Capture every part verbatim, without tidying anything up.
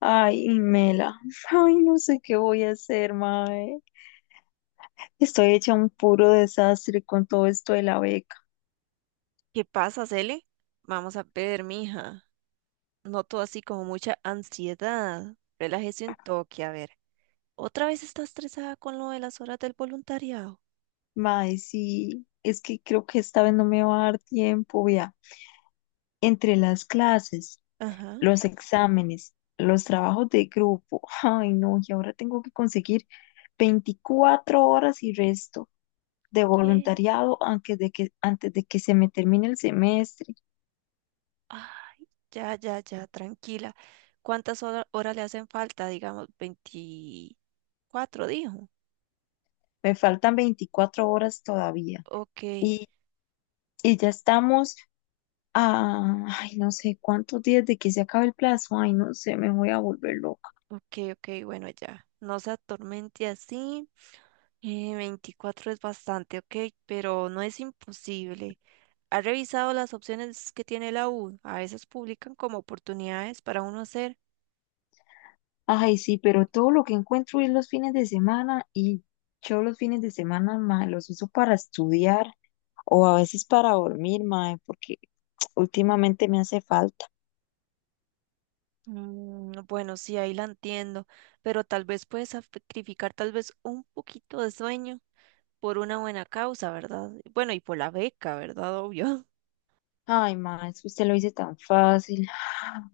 Ay, Mela, ay, no sé qué voy a hacer, mae. Estoy hecha un puro desastre con todo esto de la beca. ¿Qué pasa, Cele? Vamos a ver, mija. Noto así como mucha ansiedad. Relájese un toque, a ver. ¿Otra vez está estresada con lo de las horas del voluntariado? Mae, sí, es que creo que esta vez no me va a dar tiempo, vea. Entre las clases, Ajá. los exámenes, los trabajos de grupo, ay, no, y ahora tengo que conseguir veinticuatro horas y resto de ¿Qué? voluntariado antes de que, antes de que se me termine el semestre. Ah, ya, ya, ya, tranquila. ¿Cuántas hora- horas le hacen falta? Digamos, veinticuatro, dijo. Me faltan veinticuatro horas todavía. Ok, Y, y ya estamos. Ah, ay, no sé cuántos días de que se acabe el plazo. Ay, no sé, me voy a volver loca. ok, ok, bueno, ya. No se atormente así. Eh, veinticuatro es bastante, ok, pero no es imposible. ¿Ha revisado las opciones que tiene la U? A veces publican como oportunidades para uno hacer. Ay, sí, pero todo lo que encuentro es los fines de semana, y yo los fines de semana, mae, los uso para estudiar o a veces para dormir, mae, porque últimamente me hace falta. Mm, bueno, sí, ahí la entiendo, pero tal vez puedes sacrificar tal vez un poquito de sueño por una buena causa, ¿verdad? Bueno, y por la beca, ¿verdad? Obvio. Ay, mae, es que usted lo dice tan fácil. Ah,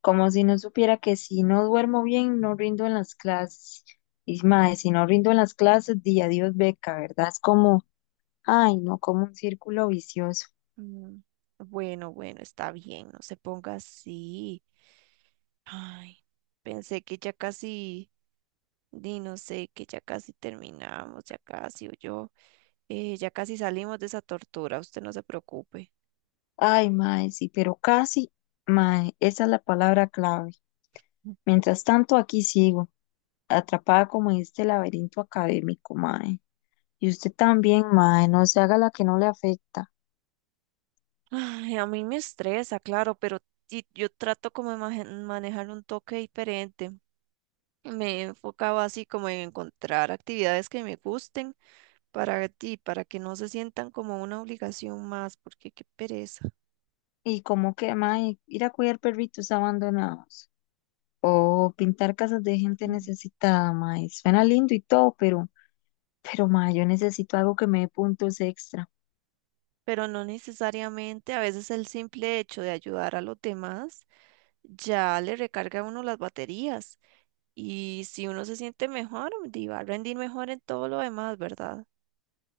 como si no supiera que si no duermo bien, no rindo en las clases. Y mae, si no rindo en las clases, di adiós beca, ¿verdad? Es como, ay, no, como un círculo vicioso. Mm, bueno, bueno, está bien, no se ponga así. Ay, pensé que ya casi, di, no sé, que ya casi terminamos, ya casi, o yo, eh, ya casi salimos de esa tortura, usted no se preocupe. Ay, mae, sí, pero casi, mae, esa es la palabra clave. Mientras tanto, aquí sigo, atrapada como en este laberinto académico, mae. Y usted también, mae, no se haga la que no le afecta. Ay, a mí me estresa, claro, pero sí, yo trato como de maje- manejar un toque diferente. Me he enfocado así como en encontrar actividades que me gusten para ti, para que no se sientan como una obligación más, porque qué pereza. Y como que, mae, ir a cuidar perritos abandonados. O pintar casas de gente Ujú. necesitada, mae. Suena lindo y todo, pero, pero, mae, yo necesito algo que me dé puntos extra. Pero no necesariamente, a veces el simple hecho de ayudar a los demás ya le recarga a uno las baterías y si uno se siente mejor, di, va a rendir mejor en todo lo demás, ¿verdad?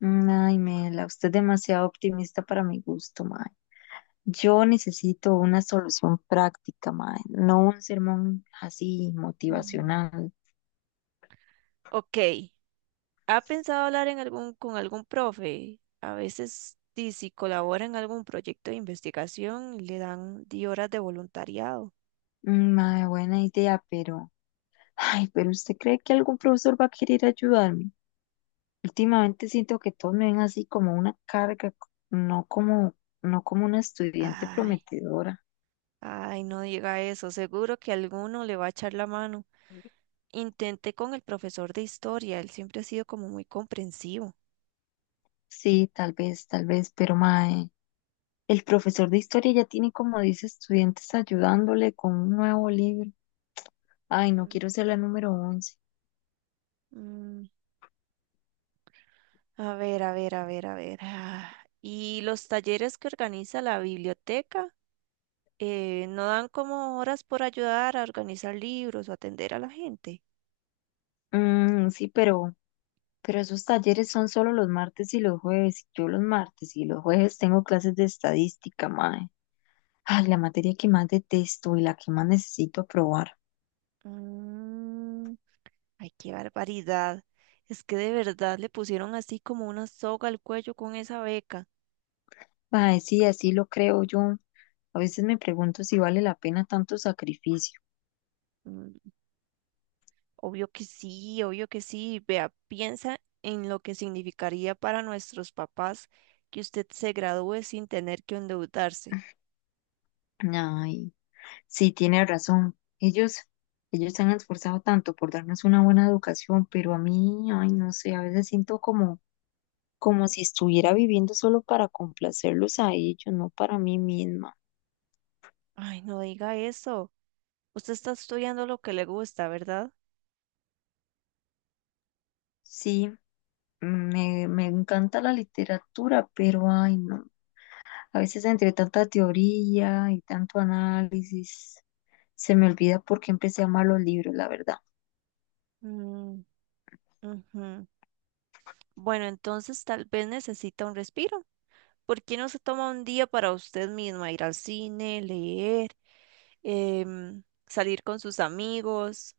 Mm, ay, Mela, usted es demasiado optimista para mi gusto, mae. Yo necesito una solución práctica, mae, no un sermón así Mm. motivacional. Ok, ¿ha pensado hablar en algún, con algún profe? A veces, di, si colabora en algún proyecto de investigación, le dan diez horas de voluntariado. Mm, mae, buena idea, pero, ay, pero ¿usted cree que algún profesor va a querer ayudarme? Últimamente siento que todos me ven así como una carga, no como, no como una estudiante Ay, prometedora. ay, no diga eso. Seguro que alguno le va a echar la mano. Intenté con el profesor de historia. Él siempre ha sido como muy comprensivo. Sí, tal vez, tal vez, pero mae, el profesor de historia ya tiene como diez estudiantes ayudándole con un nuevo libro. Ay, no Mm, quiero ser la número once. Mm, a ver, a ver, a ver, a ver. ah, Y los talleres que organiza la biblioteca, eh, ¿no dan como horas por ayudar a organizar libros o atender a la gente? Mm, sí, pero, pero esos talleres son solo los martes y los jueves. Yo los martes y los jueves tengo clases de estadística, mae. Ay, la materia que más detesto y la que más necesito aprobar. Mm, ay, qué barbaridad. Es que de verdad le pusieron así como una soga al cuello con esa beca. Mae, sí, así lo creo yo. A veces me pregunto si vale la pena tanto sacrificio. Mm, obvio que sí, obvio que sí. Vea, piensa en lo que significaría para nuestros papás que usted se gradúe sin tener que endeudarse. Ay. Sí, tiene razón. Ellos, ellos se han esforzado tanto por darnos una buena educación, pero a mí, ay, no sé, a veces siento como, como si estuviera viviendo solo para complacerlos a ellos, no para mí misma. Ay, no diga eso. Usted está estudiando lo que le gusta, ¿verdad? Sí, me, me encanta la literatura, pero ay, no. A veces entre tanta teoría y tanto análisis, se me olvida por qué empecé a amar los libros, la verdad. Mm, ujú. Bueno, entonces tal vez necesita un respiro. ¿Por qué no se toma un día para usted misma ir al cine, leer? Em, salir con sus amigos,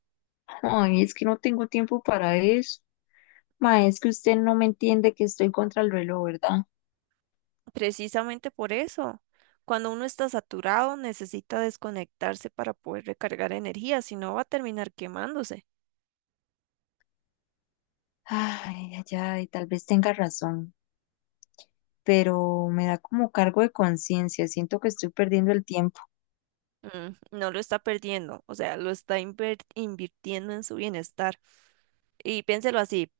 Ay, es que no tengo tiempo para eso. Ma, es que usted no me entiende que estoy contra el reloj, ¿verdad? precisamente por eso. Cuando uno está saturado, necesita desconectarse para poder recargar energía, si no va a terminar quemándose. Ay, ay, ay, tal vez tenga razón, pero me da como cargo de conciencia, siento que estoy perdiendo el tiempo. Mm, no lo está perdiendo, o sea, lo está inver- invirtiendo en su bienestar. Y piénselo así,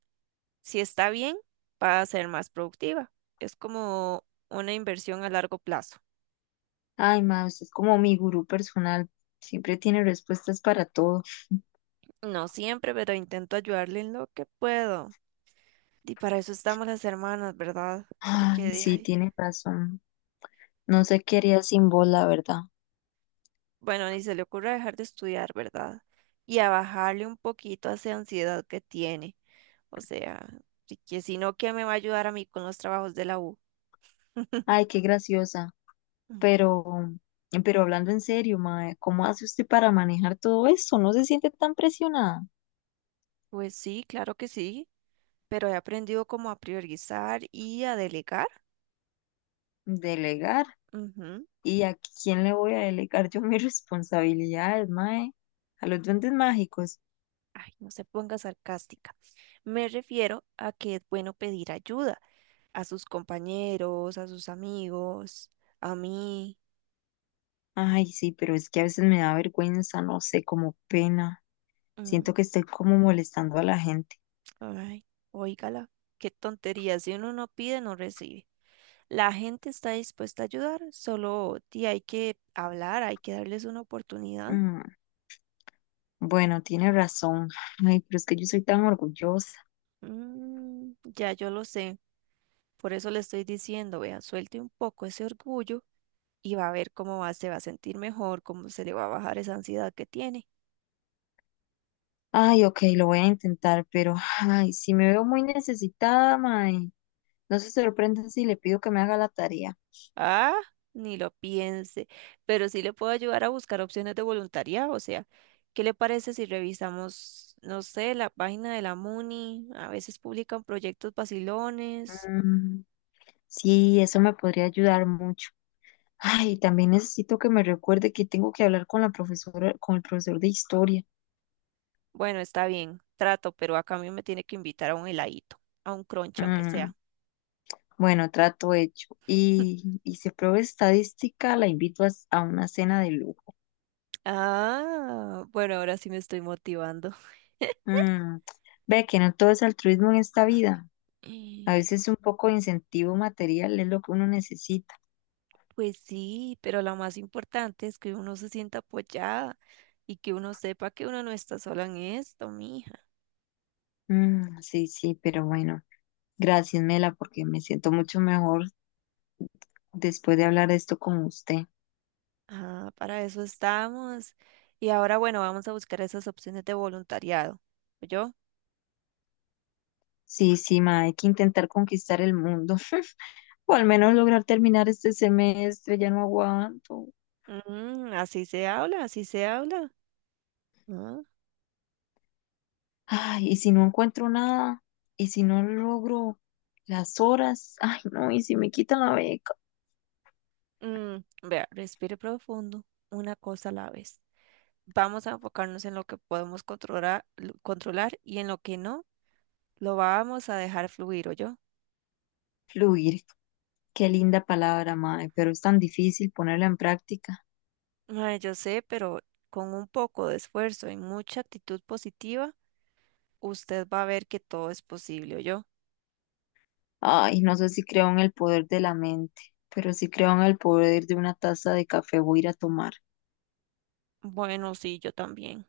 si está bien, va a ser más productiva. Es como una inversión a largo plazo. Ay, ma, usted es como mi gurú personal, siempre tiene respuestas para todo. No siempre, pero intento ayudarle en lo que puedo. Y para eso estamos las hermanas, ¿verdad? Porque Ay, sí, dije, tiene razón. No sé qué haría sin vos, la verdad. bueno, ni se le ocurra dejar de estudiar, ¿verdad? Y a bajarle un poquito a esa ansiedad que tiene. O sea, si que si no, ¿qué me va a ayudar a mí con los trabajos de la U? Ay, qué graciosa. Mm, Pero, pero hablando en serio, ma, ¿cómo hace usted para manejar todo esto? ¿No se siente tan presionada? pues sí, claro que sí, pero he aprendido como a priorizar y a delegar. Delegar. Ujú. ¿Y a quién le voy a delegar yo mis responsabilidades, mae? A los duendes mágicos. Ay, no se ponga sarcástica. Me refiero a que es bueno pedir ayuda a sus compañeros, a sus amigos, a mí. Ay, sí, pero es que a veces me da vergüenza, no sé, como pena. Mm, Siento que estoy como molestando a la gente. ay, óigala, qué tontería. Si uno no pide, no recibe. La gente está dispuesta a ayudar, solo ti, hay que hablar, hay que darles una oportunidad. Mm, bueno, tiene razón. Ay, pero es que yo soy tan orgullosa. Mm, ya yo lo sé, por eso le estoy diciendo, vea, suelte un poco ese orgullo y va a ver cómo va, se va a sentir mejor, cómo se le va a bajar esa ansiedad que tiene. Ay, ok, lo voy a intentar, pero ay, si me veo muy necesitada, mae, no se sorprenden si le pido que me haga la tarea. Ah, ni lo piense, pero sí le puedo ayudar a buscar opciones de voluntariado, o sea, ¿qué le parece si revisamos, no sé, la página de la MUNI? A veces publican proyectos vacilones. Mm, sí, eso me podría ayudar mucho. Ay, también necesito que me recuerde que tengo que hablar con la profesora, con el profesor de historia. Bueno, está bien, trato, pero a cambio me tiene que invitar a un heladito, a un crunch, aunque Mm, sea. bueno, trato hecho. Y, y si apruebo estadística, la invito a, a una cena de lujo. Ah, bueno, ahora sí me estoy motivando. Mm, ve que no todo es altruismo en esta vida. A Eh, veces un poco de incentivo material es lo que uno necesita. Pues sí, pero lo más importante es que uno se sienta apoyada y que uno sepa que uno no está sola en esto, mija. Mm, sí, sí, pero bueno, gracias, Mela, porque me siento mucho mejor después de hablar de esto con usted. Ah, para eso estamos. Y ahora, bueno, vamos a buscar esas opciones de voluntariado. ¿Yo? Sí, sí, ma, hay que intentar conquistar el mundo. O al menos lograr terminar este semestre, ya no aguanto. Así se habla, así se habla. Ah, Ay, y si no encuentro nada, y si no logro las horas, ay, no, y si me quitan la beca. mm, vea, respire profundo, una cosa a la vez. Vamos a enfocarnos en lo que podemos controlar, controlar y en lo que no, lo vamos a dejar fluir, o yo. Fluir, qué linda palabra, mae, pero es tan difícil ponerla en práctica. Mae, yo sé, pero con un poco de esfuerzo y mucha actitud positiva, usted va a ver que todo es posible, o yo. Ay, no sé si creo en el poder de la mente, pero sí creo en el poder de una taza de café voy a ir a tomar. Bueno, sí, yo también.